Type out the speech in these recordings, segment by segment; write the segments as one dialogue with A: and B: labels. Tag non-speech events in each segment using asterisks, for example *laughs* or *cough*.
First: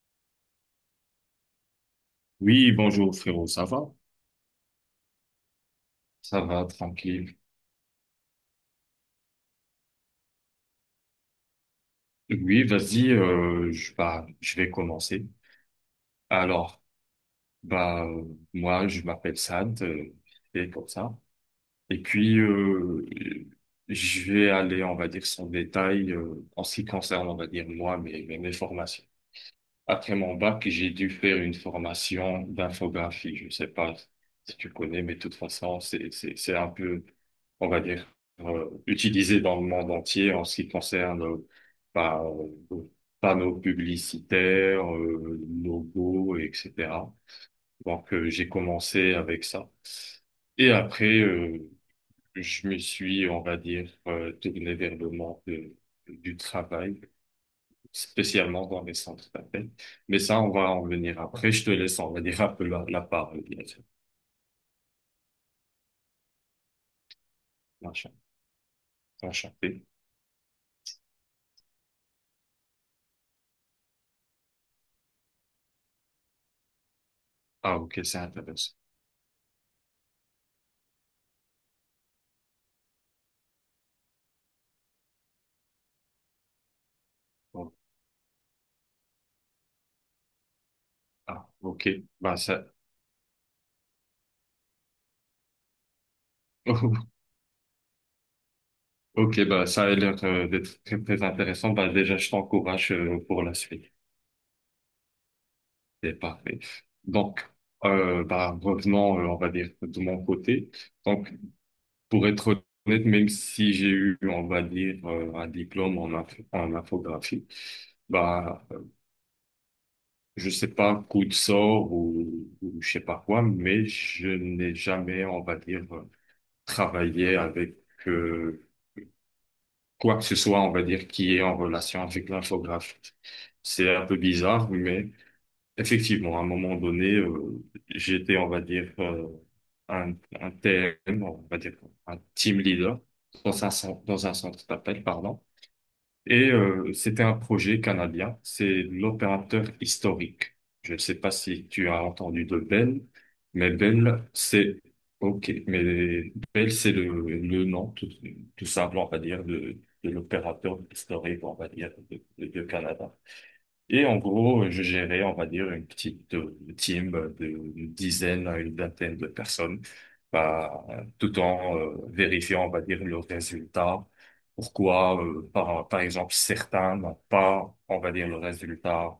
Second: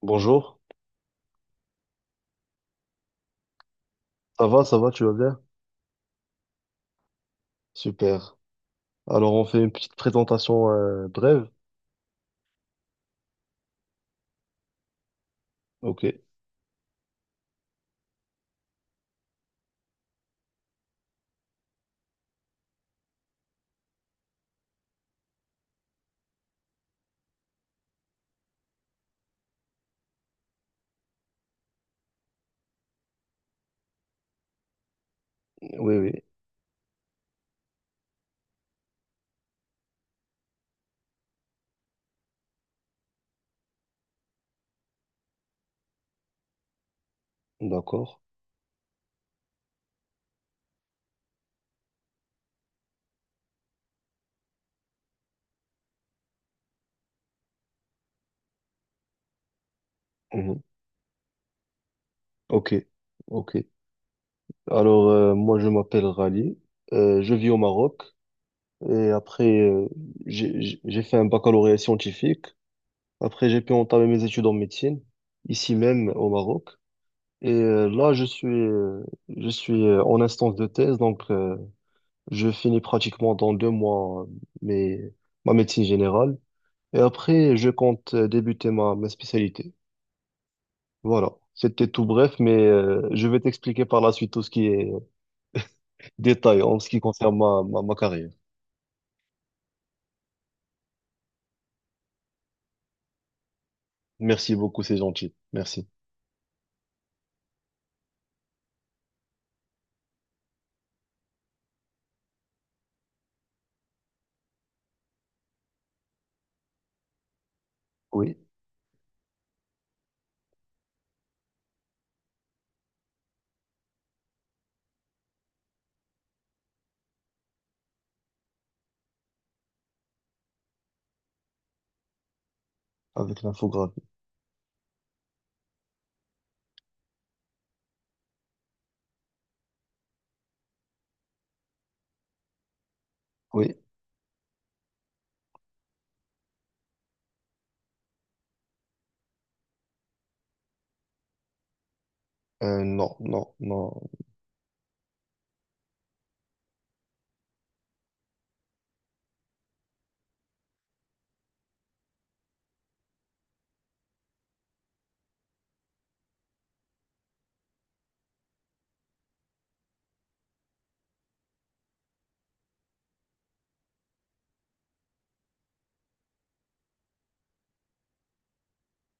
A: Bonjour,
B: Oui, bonjour frérot, ça va?
A: ça va, tu vas bien?
B: Ça va, tranquille.
A: Super. Alors on fait une petite présentation brève.
B: Oui, vas-y, je vais commencer.
A: Ok,
B: Alors, bah, euh, moi, je m'appelle Sad, et comme ça. Et puis, je vais aller, on va dire, sans détail, en ce qui concerne, on va dire, moi, mes formations. Après mon bac, j'ai dû faire une formation d'infographie. Je ne sais pas si tu connais, mais de toute façon,
A: oui, oui,
B: c'est un peu, on va dire, utilisé dans le monde entier en ce qui concerne bah, euh, panneaux publicitaires, logos, etc. Donc,
A: d'accord.
B: j'ai commencé avec ça. Et après, je me suis, on va dire, tourné vers le monde du travail spécialement dans les centres d'appel. Mais ça, on
A: Mhm.
B: va en venir après. Je te laisse en venir un peu
A: Ok,
B: la parole.
A: ok.
B: Bien sûr.
A: Alors moi je m'appelle Rally. Je vis au Maroc
B: Enchan-
A: et après,
B: Enchanté.
A: j'ai fait un baccalauréat scientifique. Après j'ai pu entamer mes études en médecine ici même au Maroc. Et
B: Ah, ok,
A: là
B: c'est
A: je suis
B: intéressant.
A: euh, je suis euh, en instance de thèse, donc je finis pratiquement dans 2 mois, mes ma médecine générale. Et après, je
B: Bon.
A: compte débuter ma spécialité. Voilà.
B: Ah,
A: C'était
B: ok.
A: tout bref,
B: Bah,
A: mais
B: ça,
A: je vais t'expliquer par la suite tout ce qui est détail en ce qui
B: *laughs*
A: concerne ma carrière.
B: ok, bah, ça a l'air d'être très, très intéressant. Bah, déjà, je t'encourage pour la suite.
A: Merci beaucoup, c'est gentil. Merci.
B: C'est parfait. Donc, revenons, on va dire, de mon côté. Donc, pour être honnête, même si j'ai eu, on va dire, un diplôme en infographie,
A: Oui,
B: bah, je sais pas, coup de sort ou je sais pas quoi, mais je n'ai jamais, on va dire, travaillé avec euh, quoi que ce soit, on va dire, qui est en relation avec l'infographie.
A: avec
B: C'est
A: l'infographie.
B: un peu bizarre, mais effectivement, à un moment donné, j'étais, on va dire, un, un TM, on va dire, un team leader
A: Oui.
B: dans un centre d'appel, pardon. Et c'était un projet canadien, c'est l'opérateur historique. Je ne sais pas si tu as entendu de Bell,
A: Non, non,
B: mais
A: non.
B: Bell, c'est ok, mais Bell, c'est le nom tout, tout simple, on va dire, de l'opérateur historique, on va dire, de Canada. Et en gros, je gérais, on va dire, une petite team de dizaines à une vingtaine de personnes, bah, tout en vérifiant, on va dire, le résultat. Pourquoi, par exemple, certains n'ont pas, on va dire, le résultat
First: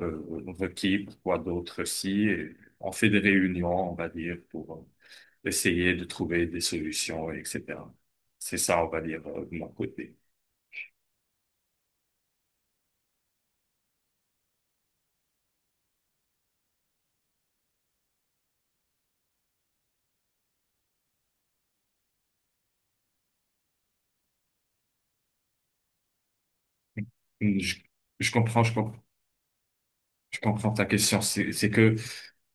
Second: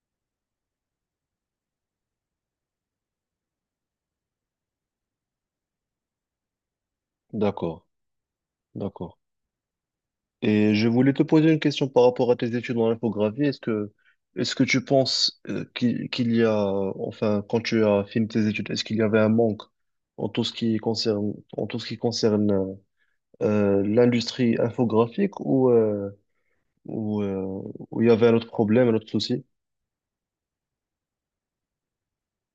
B: euh, requis, pourquoi d'autres si. Et on fait des réunions, on va dire, pour essayer de trouver des solutions,
A: D'accord,
B: etc. C'est ça, on va
A: d'accord.
B: dire, de mon côté.
A: Et je voulais te poser une question par rapport à tes études en infographie. Est-ce que tu penses, qu'il y a, enfin, quand tu as fini tes études, est-ce qu'il y avait un manque en tout ce qui concerne, l'industrie infographique ou, euh,
B: Hum, Je,
A: ou il y avait
B: je
A: un autre
B: comprends,
A: problème, un autre souci?
B: je comprends ta question. C'est que,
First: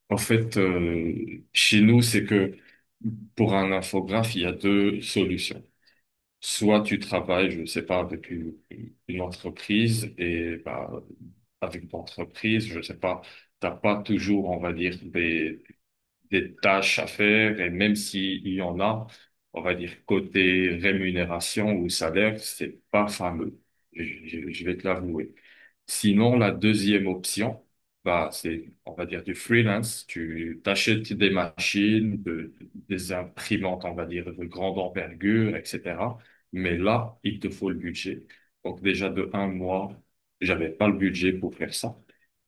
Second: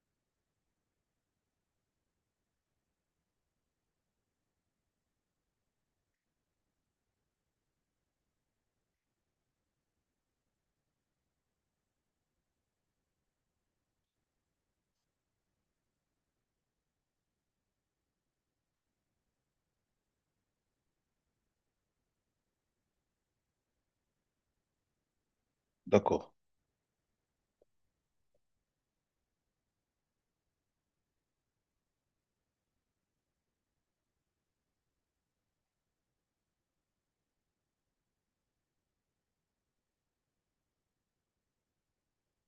B: en fait, chez nous, c'est que pour un infographe, il y a deux solutions. Soit tu travailles, je sais pas, avec une entreprise et bah, avec ton entreprise, je sais pas, t'as pas toujours, on va dire, des tâches à faire et même s'il y en a, on va dire côté rémunération ou salaire, c'est pas fameux. Je vais te l'avouer.
A: D'accord.
B: Sinon, la deuxième option, bah, c'est, on va dire du freelance. Tu t'achètes des machines, des imprimantes, on va dire, de grande envergure, etc. Mais là, il te faut le budget. Donc déjà de un mois, j'avais pas le budget pour faire ça.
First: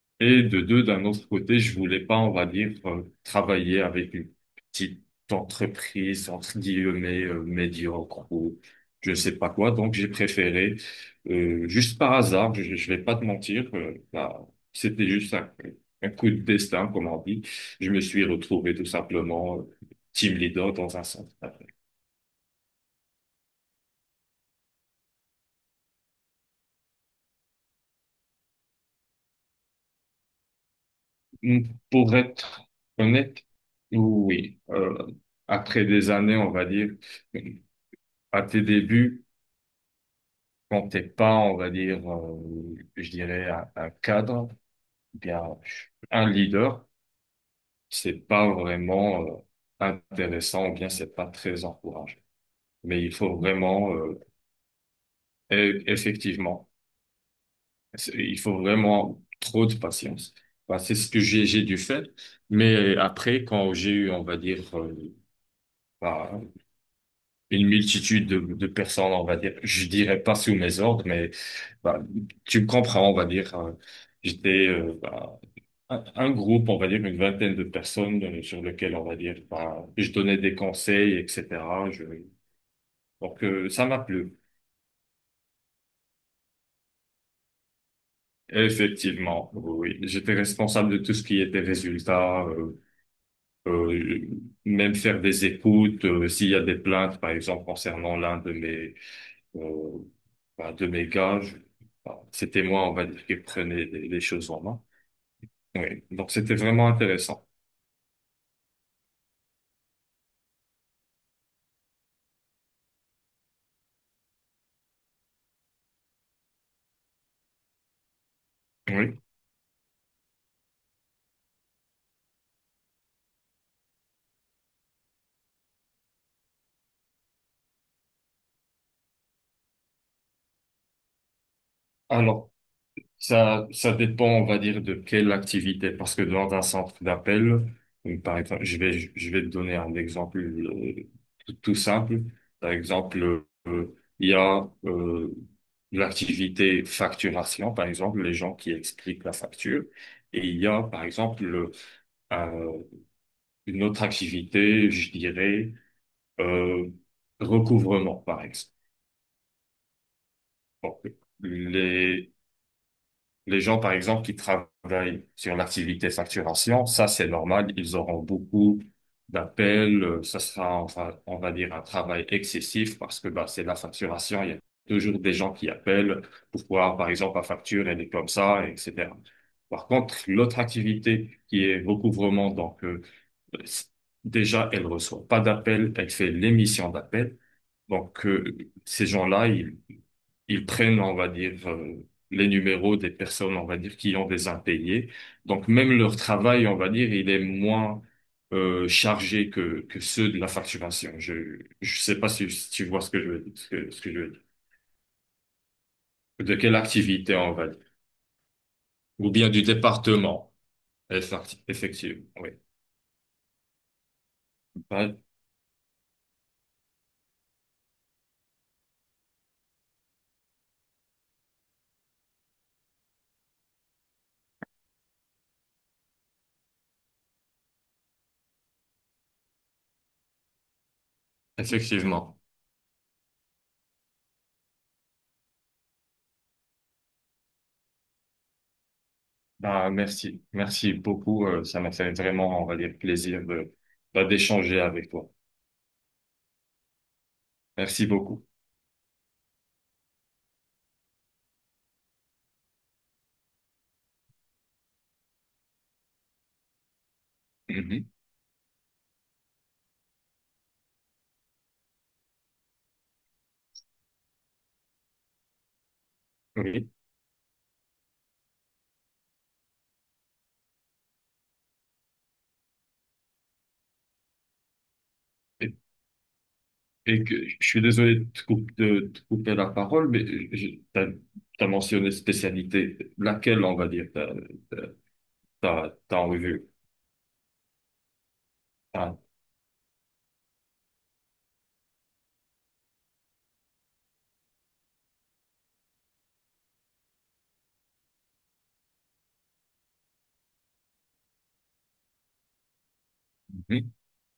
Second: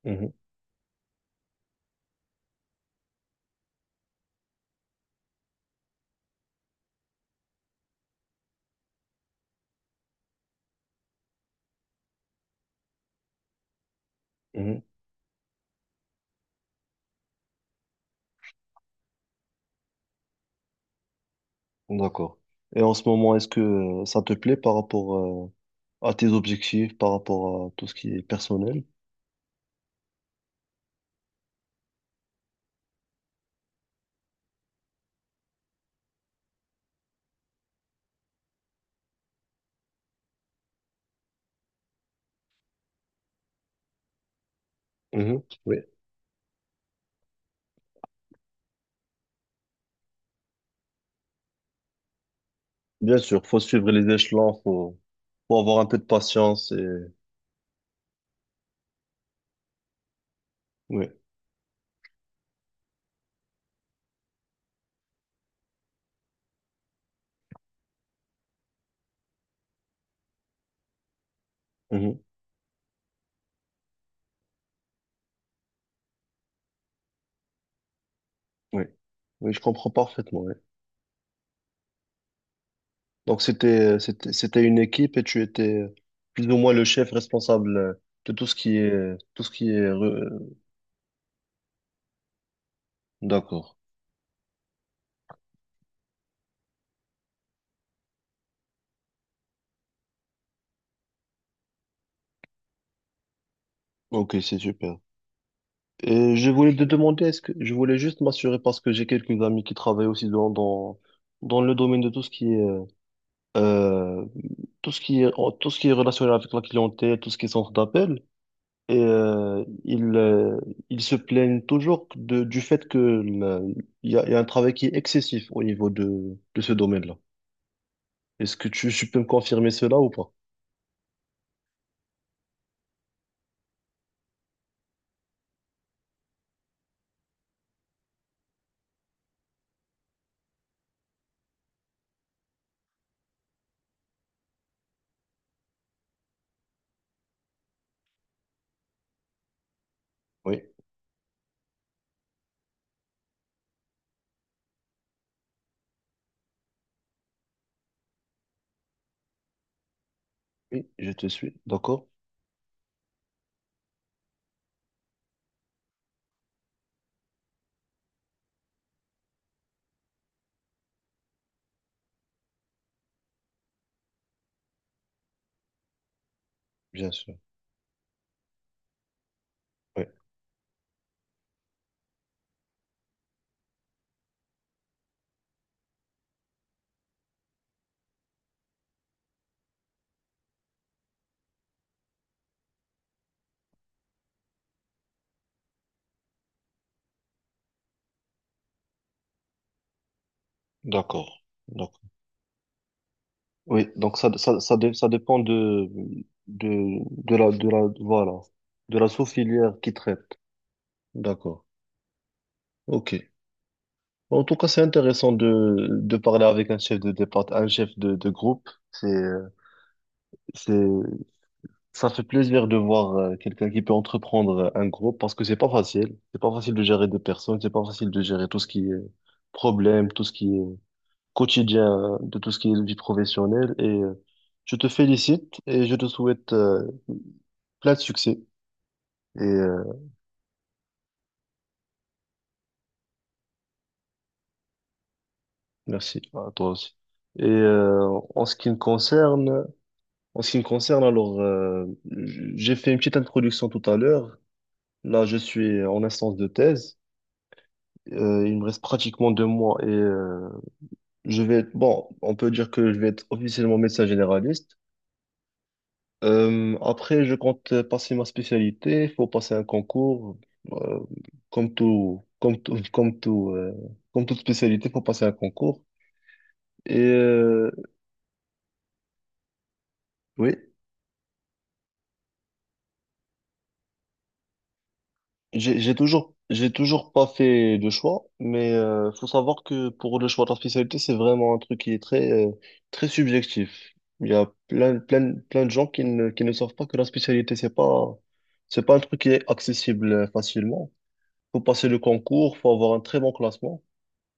A: Mhm,
B: Et de deux, d'un autre côté, je voulais pas, on va dire, travailler avec une petite entreprise, entre guillemets, médiocre ou je sais pas quoi. Donc, j'ai préféré, juste par hasard, je vais pas te mentir,
A: mhm,
B: c'était juste un coup de destin, comme on dit. Je me suis retrouvé tout simplement team leader dans un centre.
A: d'accord. Et en ce moment, est-ce que ça te plaît par rapport à tes objectifs, par rapport à tout ce qui est personnel?
B: Hmm, Pour être honnête, oui, après des années, on va dire, à tes débuts, quand t'es pas, on va dire, je dirais, un cadre, ou bien
A: Mhm. Oui.
B: un leader, c'est pas vraiment intéressant, ou bien c'est pas très encouragé. Mais il
A: Bien
B: faut
A: sûr, faut suivre
B: vraiment,
A: les échelons, faut avoir un peu de
B: effectivement,
A: patience et
B: il faut vraiment trop de patience. Bah, c'est
A: oui,
B: ce que j'ai dû faire. Mais après, quand j'ai eu, on va dire, bah, une multitude de personnes, on va dire, je dirais pas sous mes ordres, mais bah,
A: mhm,
B: tu me comprends, on va dire. J'étais, un groupe, on va dire une vingtaine de personnes sur
A: oui,
B: lequel on va dire,
A: oui, je
B: bah,
A: comprends
B: je donnais
A: parfaitement. Oui.
B: des conseils, etc. Je...
A: Donc
B: Donc ça
A: c'était
B: m'a
A: c'était
B: plu.
A: c'était une équipe et tu étais plus ou moins le chef responsable, de tout ce qui est tout
B: Effectivement,
A: ce qui est
B: oui. J'étais responsable de tout ce qui était résultat,
A: D'accord.
B: euh, même faire des écoutes, s'il y a des plaintes, par exemple, concernant l'un de mes, euh, de mes gars, bah, c'était moi, on va dire, qui prenais les
A: Ok,
B: choses
A: c'est
B: en main.
A: super.
B: Oui. Donc
A: Et je
B: c'était
A: voulais te
B: vraiment
A: demander, est-ce
B: intéressant.
A: que je voulais juste m'assurer parce que j'ai quelques amis qui travaillent aussi dans le domaine de euh, tout ce qui est, tout ce qui est relationnel avec la clientèle, tout ce qui est centre d'appel. Et
B: Oui.
A: ils se plaignent toujours du fait il y a un travail qui est excessif au niveau de ce domaine-là. Est-ce que tu peux me confirmer cela ou pas?
B: Alors, ça dépend, on va dire, de quelle activité. Parce que dans un centre d'appel, donc, par exemple, je vais te donner un exemple tout, tout simple. Par exemple, il y a l'activité facturation, par exemple, les gens qui expliquent la facture. Et il
A: Oui,
B: y a, par exemple, un- une autre activité, je dirais, euh, recouvrement, par exemple.
A: oui,
B: Donc,
A: je te suis. D'accord?
B: les, les gens, par exemple, qui travaillent sur l'activité facturation, ça, c'est normal. Ils auront beaucoup d'appels. Ça sera, on va dire, un travail excessif parce que bah, c'est la facturation. Il y a toujours des gens qui appellent pour voir, par
A: Bien sûr.
B: exemple, la facture, elle est comme ça, etc. Par
A: Oui,
B: contre, l'autre activité qui est recouvrement, donc c- déjà, elle reçoit pas d'appels, elle fait l'émission d'appels. Donc, ces gens-là, ils prennent, on va dire, les numéros des personnes, on va dire, qui ont des impayés. Donc même leur travail, on va dire, il est moins chargé que ceux de la facturation.
A: d'accord.
B: Je
A: D'accord.
B: sais pas si, si tu vois ce que je veux dire,
A: Oui,
B: ce que
A: donc
B: je
A: ça,
B: veux dire.
A: ça, ça, dé- ça dépend
B: De quelle
A: de, de
B: activité,
A: la,
B: on
A: de
B: va
A: la,
B: dire.
A: voilà, de la
B: Ou bien du
A: sous-filière qui traite.
B: département.
A: D'accord.
B: Effectivement, oui.
A: OK. En tout cas, c'est
B: Bah,
A: intéressant de parler avec un chef de départ, un chef de groupe. C'est, ça fait plaisir de voir quelqu'un qui peut entreprendre un groupe parce que c'est pas facile. C'est pas facile de gérer des personnes, c'est pas facile de gérer tout ce qui est problème, tout ce qui est quotidien,
B: effectivement.
A: de tout ce qui est vie professionnelle. Et je te félicite et je te souhaite plein de succès. Et
B: Ben merci. Merci beaucoup. Ça m'a fait vraiment, on va dire, plaisir de, bah, d'échanger avec toi.
A: merci à toi aussi. Et
B: Merci beaucoup.
A: en ce qui me concerne, alors j'ai fait une petite introduction tout à l'heure. Là, je suis en instance de thèse.
B: Mhm.
A: Il me reste pratiquement 2 mois et je vais être, bon, on peut dire que je vais être officiellement médecin généraliste.
B: Oui.
A: Après, je compte passer ma spécialité. Il faut passer un concours, euh, comme tout, comme tout, comme tout, euh, comme toute spécialité, il faut passer un concours. Et
B: Et que, je suis désolé de de te couper la parole, mais
A: oui.
B: tu as, mentionné spécialité. Laquelle, on va dire,
A: J'ai j'ai
B: t'as en
A: toujours,
B: revue?
A: j'ai toujours pas fait de choix, mais
B: Ah,
A: faut savoir que pour le choix de la spécialité, c'est vraiment un truc qui est très subjectif. Il y a plein, plein, plein de gens qui ne savent pas que la spécialité, c'est pas un truc qui est accessible facilement. Faut passer le concours, faut avoir un très bon classement
B: mhm.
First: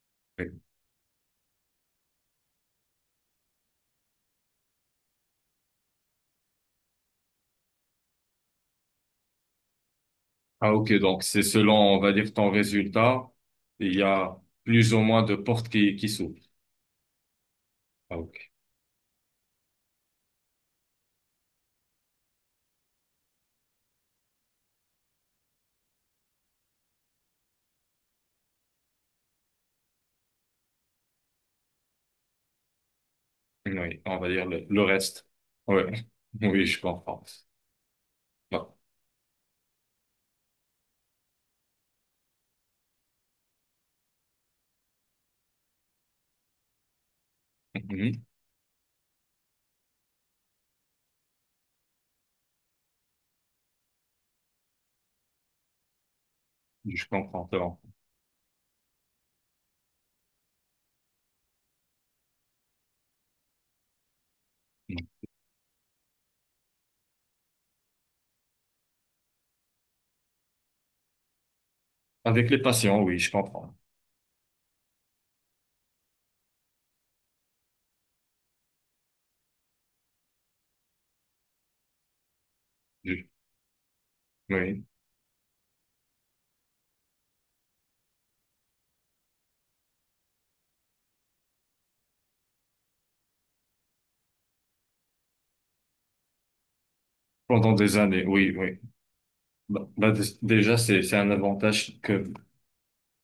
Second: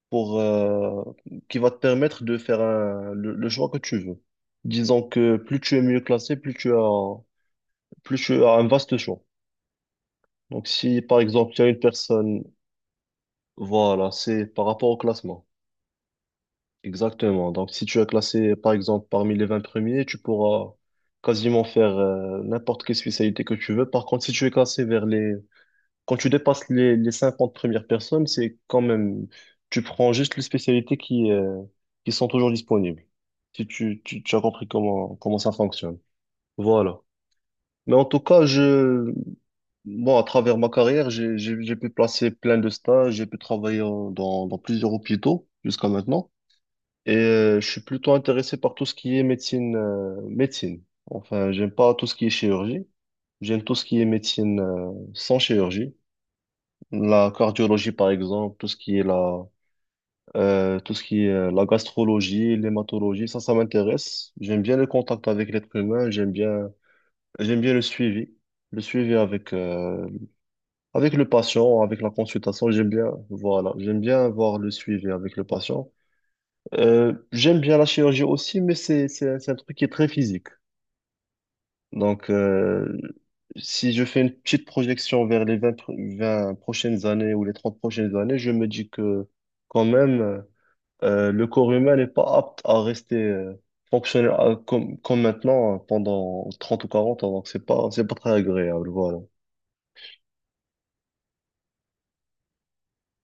A: pour,
B: Oui.
A: qui va te permettre de faire le choix que tu veux. Disons que plus tu es mieux classé, plus tu as un vaste choix. Donc
B: Ah, ok,
A: si par
B: donc c'est
A: exemple, il y a
B: selon,
A: une
B: on va dire,
A: personne.
B: ton résultat, il y
A: Voilà,
B: a
A: c'est par rapport
B: plus
A: au
B: ou moins de
A: classement.
B: portes qui s'ouvrent.
A: Exactement. Donc, si tu as
B: Ah, ok.
A: classé, par exemple, parmi les 20 premiers, tu pourras quasiment faire n'importe quelle spécialité que tu veux. Par contre, si tu es classé vers les. Quand tu dépasses les 50 premières personnes, c'est quand même. Tu prends juste les spécialités qui sont toujours disponibles. Si
B: Oui,
A: tu,
B: on
A: tu,
B: va
A: tu as
B: dire
A: compris
B: le
A: comment,
B: reste.
A: comment ça
B: Oui,
A: fonctionne.
B: *laughs* oui, je
A: Voilà.
B: comprends.
A: Mais en tout cas,
B: Bah,
A: bon, à travers ma carrière, j'ai pu placer plein de stages, j'ai pu travailler dans plusieurs hôpitaux jusqu'à maintenant. Et je suis plutôt
B: mhm.
A: intéressé par tout ce qui est médecine. Enfin, j'aime pas tout ce qui est chirurgie. J'aime tout ce qui est médecine sans chirurgie.
B: Je
A: La
B: comprends. C'est bon.
A: cardiologie, par exemple, tout ce qui est la gastrologie, l'hématologie, ça m'intéresse. J'aime bien le contact avec l'être humain. J'aime bien le suivi avec le patient, avec la
B: Avec les
A: consultation.
B: patients, oui, je
A: Voilà,
B: comprends.
A: j'aime bien avoir le suivi avec le patient. J'aime bien la chirurgie aussi, mais c'est un truc qui est très physique. Donc,
B: Je-
A: si je fais une petite
B: oui,
A: projection vers les 20 prochaines années ou les 30 prochaines années, je me dis que quand même, le corps humain n'est pas apte à rester fonctionnel, comme maintenant, pendant 30 ou 40 ans. Donc, c'est
B: pendant
A: pas,
B: des
A: c'est pas
B: années,
A: très
B: oui, oui.
A: agréable. Voilà.
B: Déjà, c'est un avantage que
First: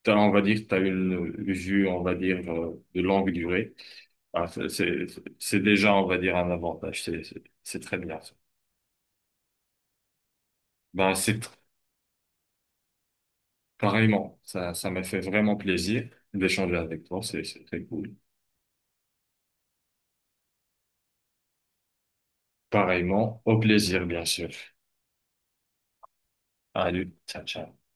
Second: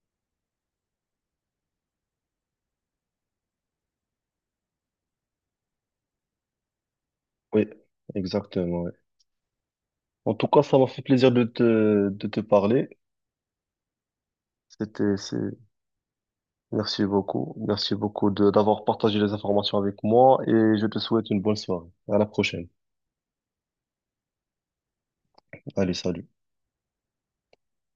B: t'as, on va dire, tu as une vue, on va dire, de longue durée. Bah, c'est déjà, on va dire, un avantage.
A: Oui,
B: C'est très bien. Ça.
A: exactement. Ouais. En tout cas, ça m'a fait
B: Bah,
A: plaisir
B: c'est
A: de
B: tr-
A: te, de te parler.
B: pareillement. Ça, ça m'a
A: C'était,
B: fait
A: c'est
B: vraiment plaisir d'échanger avec
A: Merci
B: toi.
A: beaucoup.
B: C'est très
A: Merci
B: cool.
A: beaucoup de d'avoir partagé les informations avec moi et je te souhaite une bonne soirée. À la prochaine.
B: Pareillement, au plaisir, bien sûr.
A: Allez, salut.
B: Allez, ciao, ciao.